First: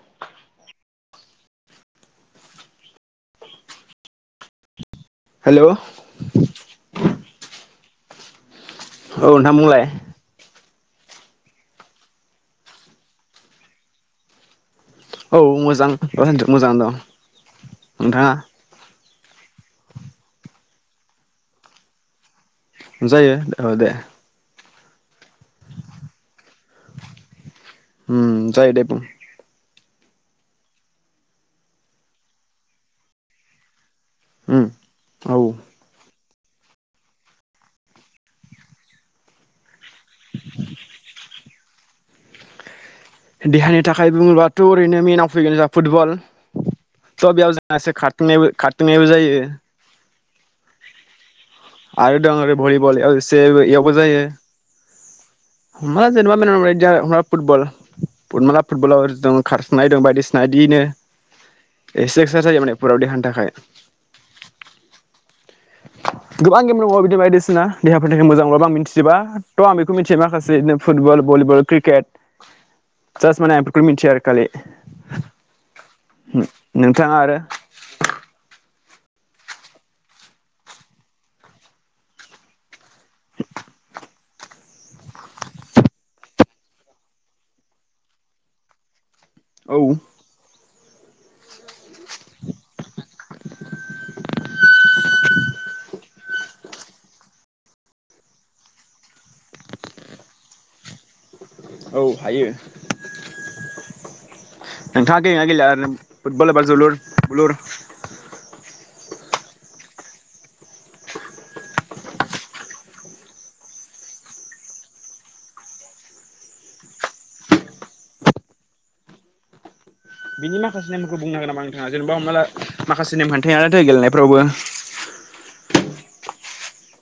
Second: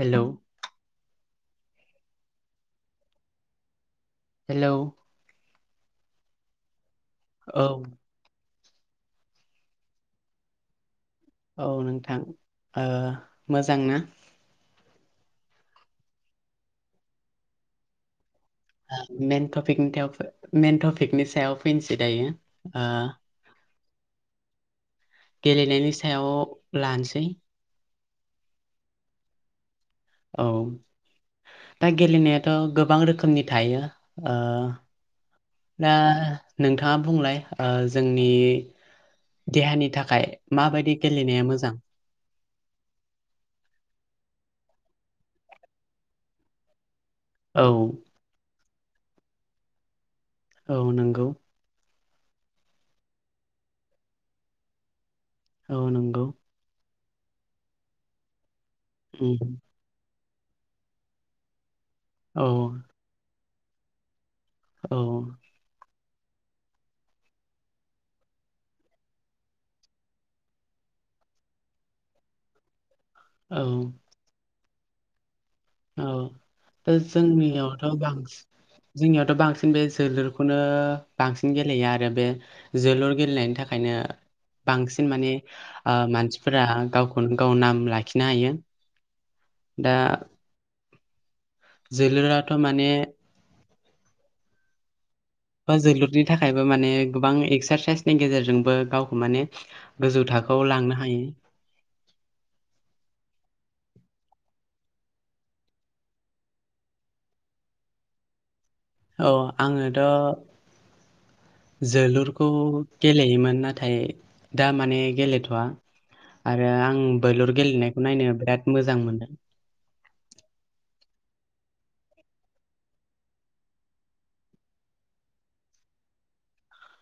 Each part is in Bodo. हेल' हेल' हेल' औ। औ नोंथां बुंलाय औ नोंथां ओ मोजां ना? औ मोजां मोजाङानो दं नोंथाङा? मेन टपिकनि थेव मेन टपिकनि सायाव फैनोसै दायो। ओ जायो औ दे। गेलेनायनि सायाव लानोसै हुम जायो दे बुं। औ दा गेलेनायाथ' गोबां रोखोमनि थायो। ओ उम औ दा नोंथाङा बुंलाय ओ जोंनि देहानि थाखाय माबायदि गेलेनाया मोजा जां? देहानि थाखाय बुङोबाथ' ओरैनो मेनाव फैगोन जोंहा फुटबल स' बेयाव औ जोंहा से खारथिंनायबो खार [unintelligible] जायो। औ नंगौ। आरो दं ओरै भलिबल [unintelligible] इयावबो जायो। औ [unintelligible] नंगौ ना फुटबल फर्मुला फुटबलाव उम [unintelligible] दं बायदिसि [unintelligible] एसे औ एक्सारसाइस जायो माने फुराव देहानि थाखाय। औ गोबां गेम दंबावो बिदि बायदिसिना देहाफोर थाखाय मोजां बाबो आं मिथिजोबा थ' आं बेखौ मिन्थियो माखासे बिदिनो फुटबल, भलिबल, क्रिकेट जास माने आं बेखोल' औ मोनथियो आरो खालि औ दा नोंथाङा आरो जोंनियावथ' बांसिन जोंनियावथ' बांसिन बे जोलुरखौनो बांसिन गेलेया आरो बे जोलुर गेलेनायनि थाखायनो बांसिन माने ओ मानसिफोरा गावखौनो गाव नाम लाखिनो हायो। औ दा जोलुरआथ' माने बा जोलुरनि थाखायबो माने गोबां एक्सारसाइसनि गेजेरजोंबो गावखौ माने गोजौ थाखोआव लांनो हायो। औ हायो नोंथाङा गेलेयो ना गेलेया आरो फुटबल एबा जोलुर बुलुर औ आङोथ' जोलुरखौ गेलेयोमोन नाथाय दा माने गेलेथ'वा आरो आं बोलुर गेलेनायखौ नायनो बिराद मोजां मोनदों। बिनि माखासे नेमखौ बुंनो हागोन नामा नोंथाङा जेनेबा हमना ला माखासे नेमखान्थि थायो [unintelligible] गेलेनायफ्रावबो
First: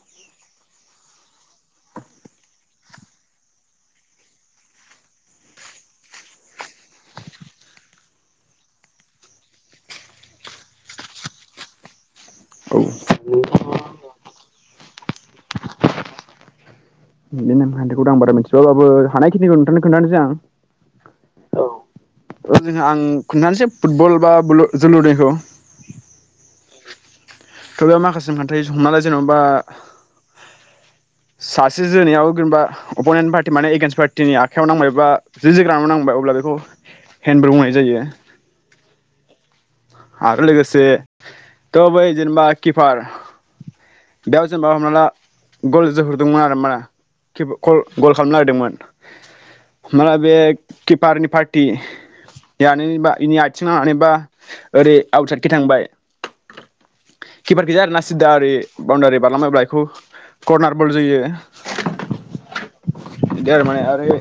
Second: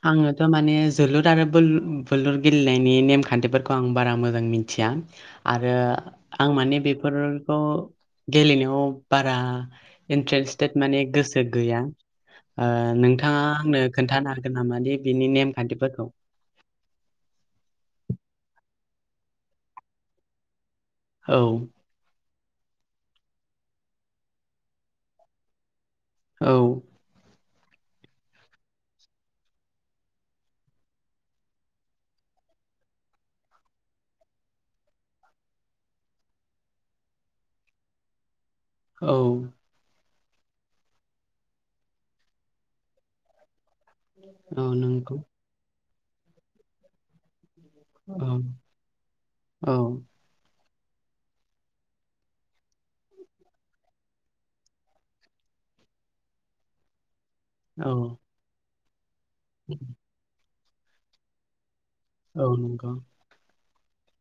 आङो टामाने माने जोलुर आरो बोल बोलुर गेलेनायनि नेमखान्थिफोरखौ आं बारा मोजां मिथिया आरो आं माने बेफोरखौ गेलेनायाव बारा इन्टारेस्टेद माने गोसो गैया ओ औ नोंथाङा आंनो खोन्थानो हा गोन नामा दे बिनि नेमखान्थिफोरखौ? खान्थिखौथ' आं बारा मिनथियाबाबो हानायखिनिखौ नोथांनो खोनथानोसै आं। औ औ जोंहा आं खोन्थानोसै फुटबल बा बोलुर जोलुरनिखौ औ थ' बेयाव माखासे खान्थि हमना ला जेनबा सासे जोनायाव जेनेबा अपनेन्ट पार्टि माने एगेेनस्ट पार्टिनि आखाइयाव नांबाय बा जि जोग्रानाव नांबाय अब्ला बेखौ हेनब्रे बुंनाय जायो। औ आरो लोगोसे थ' बै जेनेबा किपार दा औ जेनबा हमना ला नंगौ गल जोहरदोंमोन आरो मा [unintelligible] कल गल खालामनो औ नागिरदोंमोन औ हमना ला बे किपारनि पार्टि जानोबा इनि आथिं नांनानै बा ओरै आउटसाइडखै थांबाय। [unintelligible] औ आरोना सिदा ओरि बाउनदारि बारलांब्लायब्ला बेखौ करनार बल जोयो। औ नंगौ। ए माने ओरै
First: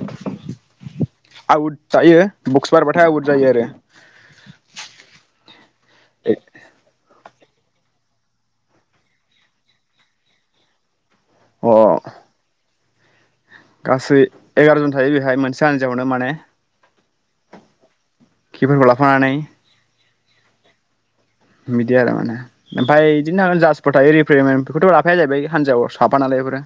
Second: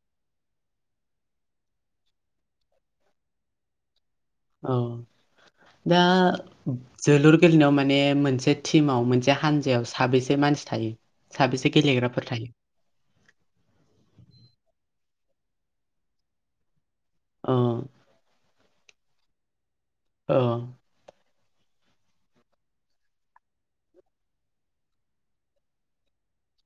आउट थायो बक्स बारबाथाय आउट जायो आरो औ दा जोलुर गेलेनायाव माने मोनसे टिमाव मोनसे हानजायाव साबेसे मानसि थायो? अ साबेसे गेलेग्राफोर थायो? गासै एगार'जन थायो बेहाय मोनसे हानजायावनो माने अ खिफोरखौ लाफानानै अ बिदि आरो माने ओमफाय बिदिनो हागोन जासफोर थायो रिफेमखौथ' लाफाया जाहैबाय हान्जायाव साफा नालाय बेफोरो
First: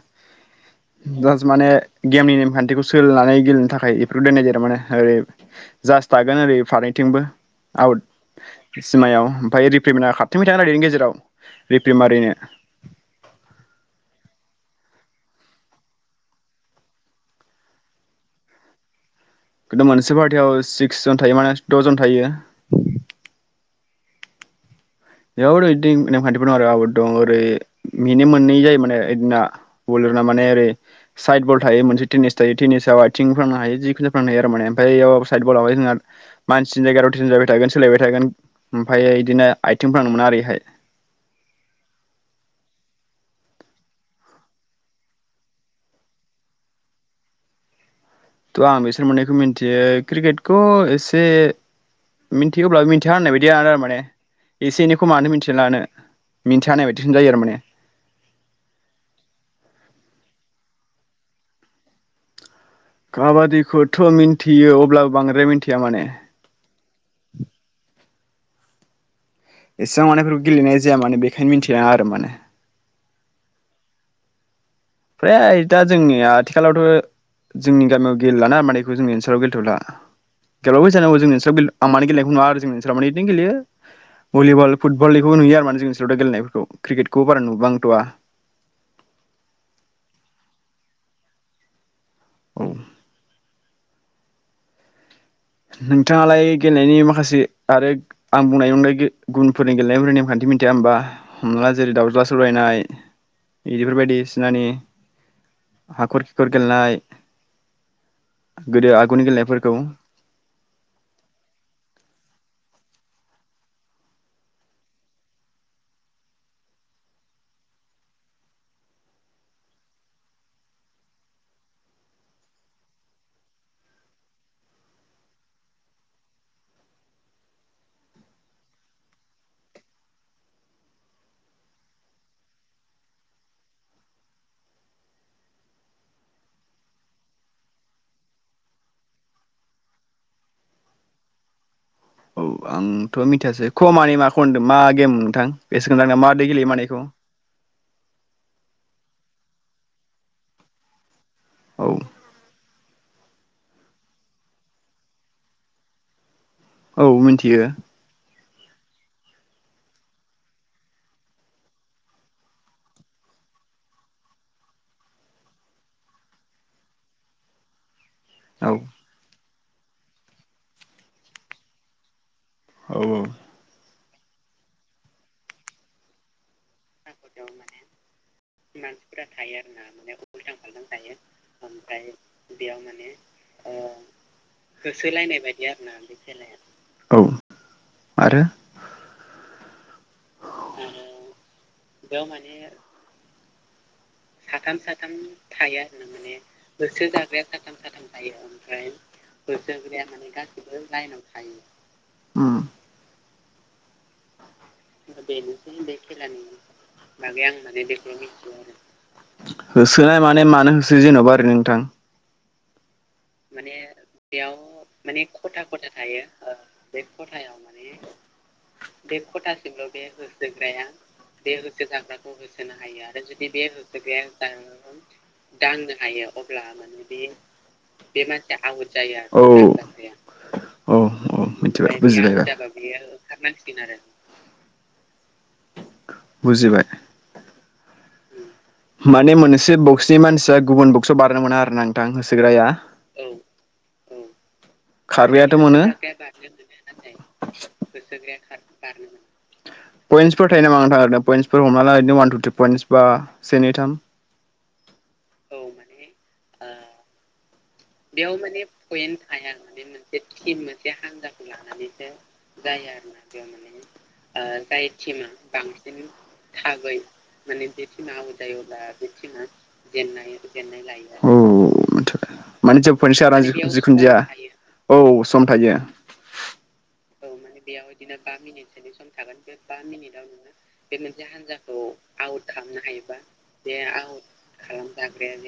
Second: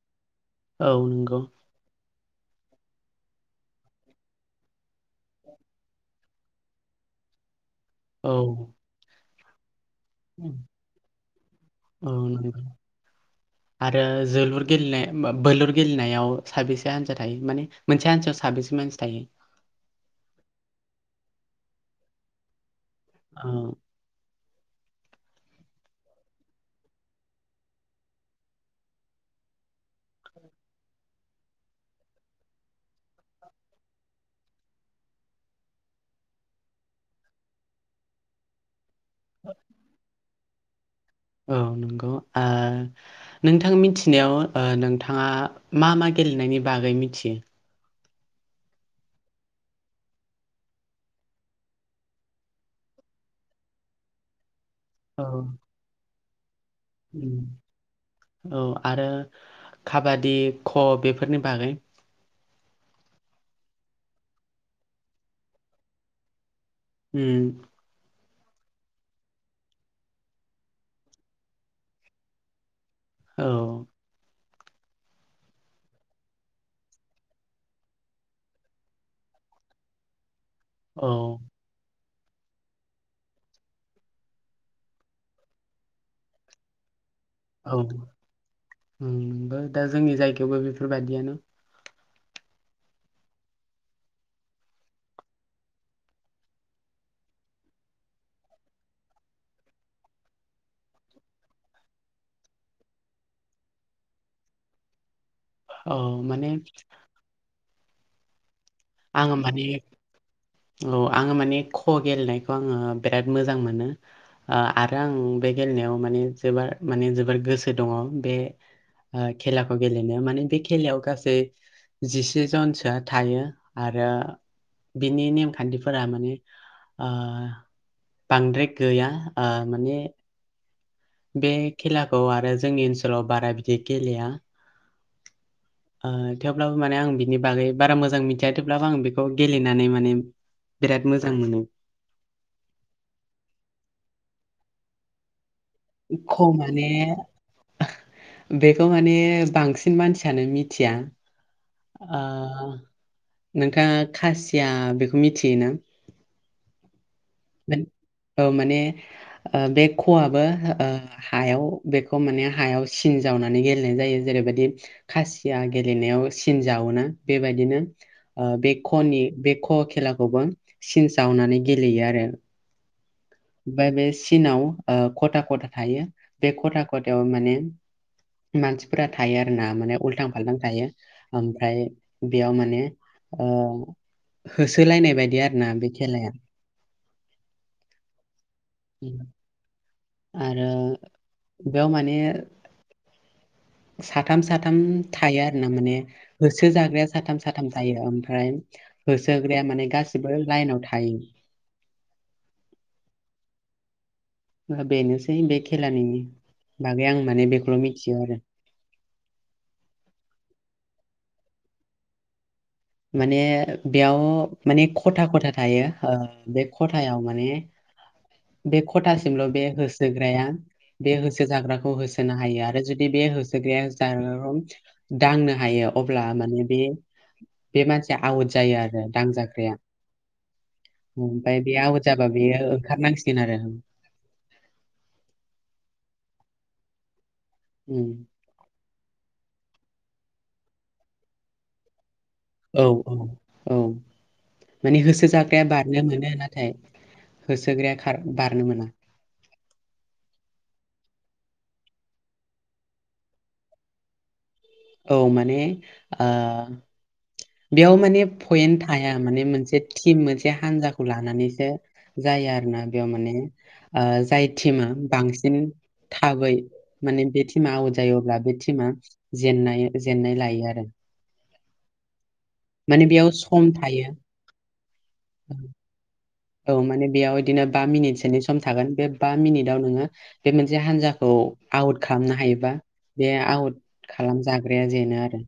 औ नंगौ दास माने गेमनि नेमखान्थिखौ सोलिनानै गेलेनो थाखाय बेफोरखौ दोननाय जादों माने ओरै जास थागोन ओरै फारनैथिंबो आउट औ सिमायाव फाये रिब प्रेमिनार खारथिंबाय थागोन ओरैनि गेजेराव रिपेम औ मारिनो नंगौ आरो जोलुर गेलेनाय बा बोलुर गेलेनायाव साबेसे हान्जा थायो माने मोनसे हान्जायाव साबेसे मानसि थायो खिन्थु मोनसे फार्टियाव सिक्स जन थायो माने दजन थायो औ [unintelligible] ओमफायो इदिनो [unintelligible] मोना ओरैहाय औ नोंगौ आ नोंथां मिथिनायाव ओ नोंथाङा मा मा गेलेनायनि बागै मिथियो थ' आं बिसोर मोननैखौ मिनथियो क्रिकेटखौ एसे मिनथियोब्ला मिनथिया होननाय बायदि [unintelligible] एसे एनैखौ औ मानो मिनथिना लानो मिन्थिया होननाय बायदिसिन जायो आरो माने उम औ आरो खाबादि ख बेफोरनि बागै खाबादिखौथ' मिनथियो अब्लाबो बांद्राय मिनथिया माने उम एसां मानेइफोरखौ गेलेनाय जाया मानोे बेखायनो मिनथिया आरो माने औ फ्राय दा जोंनिया आथिखालावथ' जोंनि गामियाव गेलेलाना माने इखौ जोंनि ओनसोलाव गेलेथ'ला [unintelligible] [unintelligible] औ जोंनि ओनसोलाव माने इदिनो गेलेयो भलिबल फुटबल इखौबो नुयो आरो माने जोंनि ओनसोलाव दा गेलेनायफोरखौ क्रिकेट औ उम [unintelligible] दा जोंनि जायगायावबो बेफोरबादियानो औ नोंथाङालाय गेलेनायनि माखासे आरोग आं बुंनाय उंनाय गो गुबुनफोरनि गेलेनायफोरनि नेमखान्थि मिनथिया होमबा हमला जेरै दावज्ला सौरायनाय इदिफोर बायदिसिनानि औ हाखर माने खिखर गेलनाय गोदो आगुनि आङो माने गेलेनायफोरखौ औ आङो माने ख' गेलेनायखौ आङो बेराद मोजां मोनो ओ आरो आं बे गेलेनायाव माने जोबोर माने जोबोर गोसो दङ' बे ओ खेलाखौ गेलेनो माने बे खेलायाव गासै जिसे जनसोआ थायो। आरो बिनि नेमखान्थिफोरा माने ओ बांद्राय गैया ओ माने बे खेलाखौ आरो जोंनि ओनसोलाव बारा बिदि गेलेया, ओ थेवब्लाबो माने आं बिनि बागै बारा मोजां मिनथिया थेवब्लाबो आं बेखौ गेलेनानै माने बिराद मोजां मोनो, औ आंथ' मिथियासै ख माने मा खनदो मा गेम नोंथां? [unintelligible] मादि गेलेयो माने बिखौ, बेखौ माने बांसिन मानसियानो मिथिया, औ आ नोंथाङा खासिया बेखौ मिथियोना? औ मिनथियो, मान- औ माने ओ बे खवाबो ओ हायाव बेखौ माने हायाव सिन जावनानै गेलेनाय जायो जेरैबायदि खासिया गेलेनायाव सिन जावोना बेबायदिनो, ओ औ बे खनि बेक ख' खेलाखौबो सिन जावनानै गेलेयो आरो औ औ ओमफाय बे सिनाव ओ खथा खथा थायो बे खथा कथायाव माने मानसिफोरा थायो आरो ना माने उल्थां फाल्थां थायो ओमफ्राय बेयाव माने ओ होसोलायनाय बायदि आरो ना बे खेलाया, औ आरो उ आरो बेयाव माने, साथाम साथाम थायो आरो ना माने होसो जाग्राया साथाम साथाम थायो ओमफ्राय होसो होग्राया माने गासिबो लाइनाव थायो, बेनोसै बे खेलानि आं बागै बेखौल' मिथिगौ आरो होसोनाय माने मानो होसो जेन'बा, नोंथां माने बेयाव माने खथा खथा थायो ओ बे खथायाव माने बे खथासिमल' बे होसोग्राया बे होसो जाग्राखौ होसोनो हायो आरो जुदि बे होसोग्राया जाग्रा दांनो हायो अब्ला माने बे, मानसिया आउट जायो आरो दांजाग्राया ओमफ्राय बे आउट जाबा बेयो ओंखारनांसिगोन आरो बुजिबाय उम माने मोनसे बक्सनि मानसिया गुबुन बक्सआव बारनो मोना आरो ना नोंथां होस औ औ औ माने होसोजाग्राया बारनो मोनो नाथाय होसोग्राया बारनो मोना, बेफोर हमना ला ओरैनो अवान टु थ्रि पइेन्टस बा से नै थाम औ माने आ बेयाव माने पइेन्टस थाया माने मोनसे टिम मोनसे हान्जाखौ लानानैसो जायो आरोना बेयाव माने जाय टिमा बांसिन थाबै माने बे टिमा आउत जायो अब्ला बे टिमा जेन जेननाय लायो आरो माने [unintelligible] बेयाव आरो सम जिखुनु थायो जाया औ सम थायो। औ माने बेयाव बिदिनो बा मिनिटसोनि सम थागोन बे बा मिनिटाव नोंङो बे मोनसे हानजाखौ आउट खालामनो हायोबा बे आउट खालामजाग्राया जेनो आरो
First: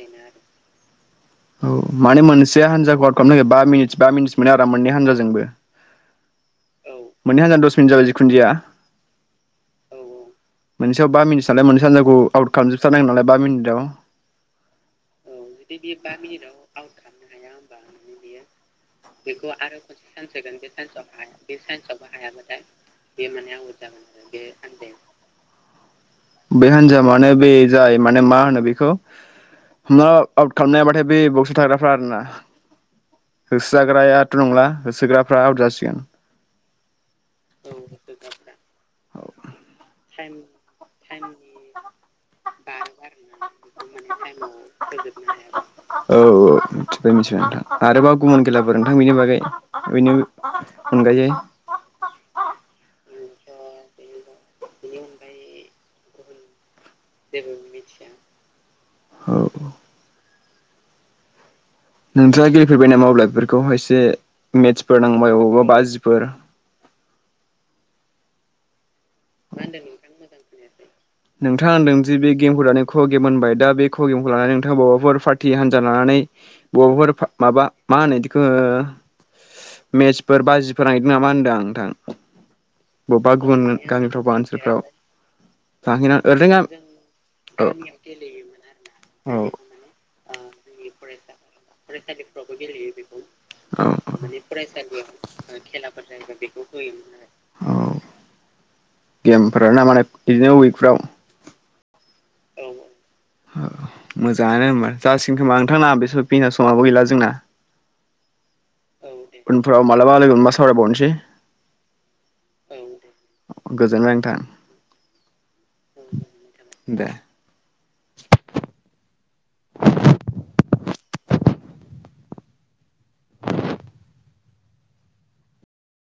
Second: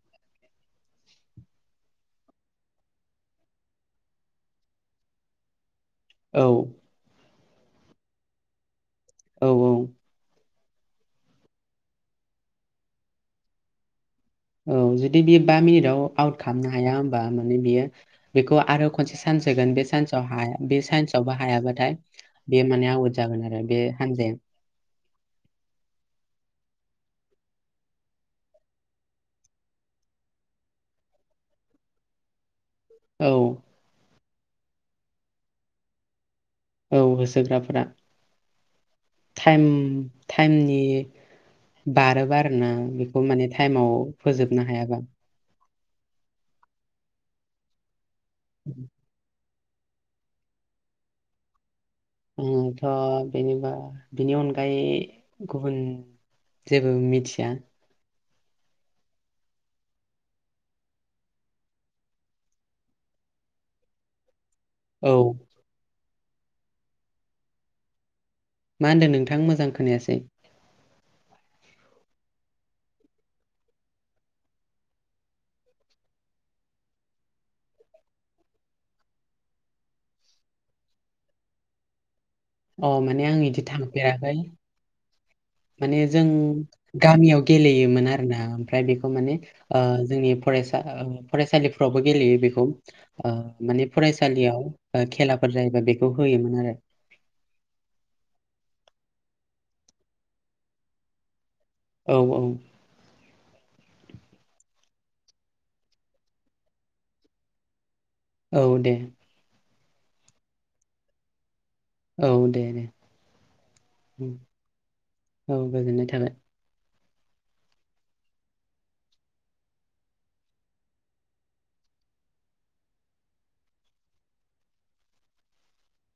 औ माने मोनसे हान्जाखौ आउत खालामनो नागिरबा बा मिनिटस बा मिनिट्स मोनो आरो मोननै हानजाजोंबो औ मोननै हानजाजों दस मिनिट जाबाय जिखुनु जाया औ औ मोनसेयाव बा मिनिटसालाय मोनसे हानजाखौ आउट खालामजोबथारनांगोन नालाय बा मिनिटाव औ जुदि बेयो बा मिनिटाव आउट खालामनो [unintelligible] हाया होमबा खालामनो हाया माने होनबा बियो बेयो बेखौ आरो खनसे चान्स बेखौ होगोन आरो बे चान्सआव खनसे हाया बे सान्स होगोन बे चान्सआवबो सानस बे हायाबाथाय सान्सावबो हायाबाथाय बे माने आउट बे जागोन माने आरो आउत बे जागोन हान्जाया आरो बे हानजाया बे हान्ज मा होनो बेखौ आउत खालामनो हायाबाथाय औ [unintelligible] होसो जाग्राया नंला होसोग्राफ्रा आउथ जासिगोन। औ होसोग्राफोरा टाइम टाइमनि बारोबा ओ बेखौ माने टाइमाव फोजोबनो हायाबा औ औ मिथिदो मिथिदो नोंथां। आरोबाव गुबुन खेलाफोर नोंथां बिनि बागै बेनि अनगायै नोंथां बेनि बा बेनि अनगायै गुबुन जेबो मिथिया औ नोंथांआ गेलेफोरबायना अब्ला बेफोरखौ एसे मेटसफोर औ नांबायबावबा बाज फोर मा होनदों नोंथां मोजां खोनायासै? नोंथांआ होनदों जि बे गेमफोरानो क' गेम होनबाय दा बे क' गेमखौ लानानै नोंथांआ बबावबाफोर पार्टि हान्जा लानानै बबावबाफोर माबा मा होनो इदिखो ओ मेत्सफोर बाजिफोर नांहैदों ना मा होन्दों आं नोथां। अ माने आं इदि थां गामिफ्राव बा ओनसोलफ्राव? माने थाहैना जों ओरैनो गामियाव गेलेयोमोन आरोना ओमफ्राय बे खौ माने आरोना ओ जोंनि फरायसा फरायसालिफ्रावबो गेलेयो बेखौ ओ माने फरायसालियाव ओ खेलाफोर जायोबा बेखौ होयोमोन आरो। आरो औ गेमफोरा ना माने बिदिनो उइकफ्राव औ औ मोजाङानो होनबा जासिगोन खोमा नोंथां ना [unintelligible] समाबो गैला जोंना। औ दे उनफोराव मालाबा लोगोमोनबा सावराय बावनोसै। औ दे दे, गोजोनबाय नोंथां औ गोजोननाय थाबाय। दे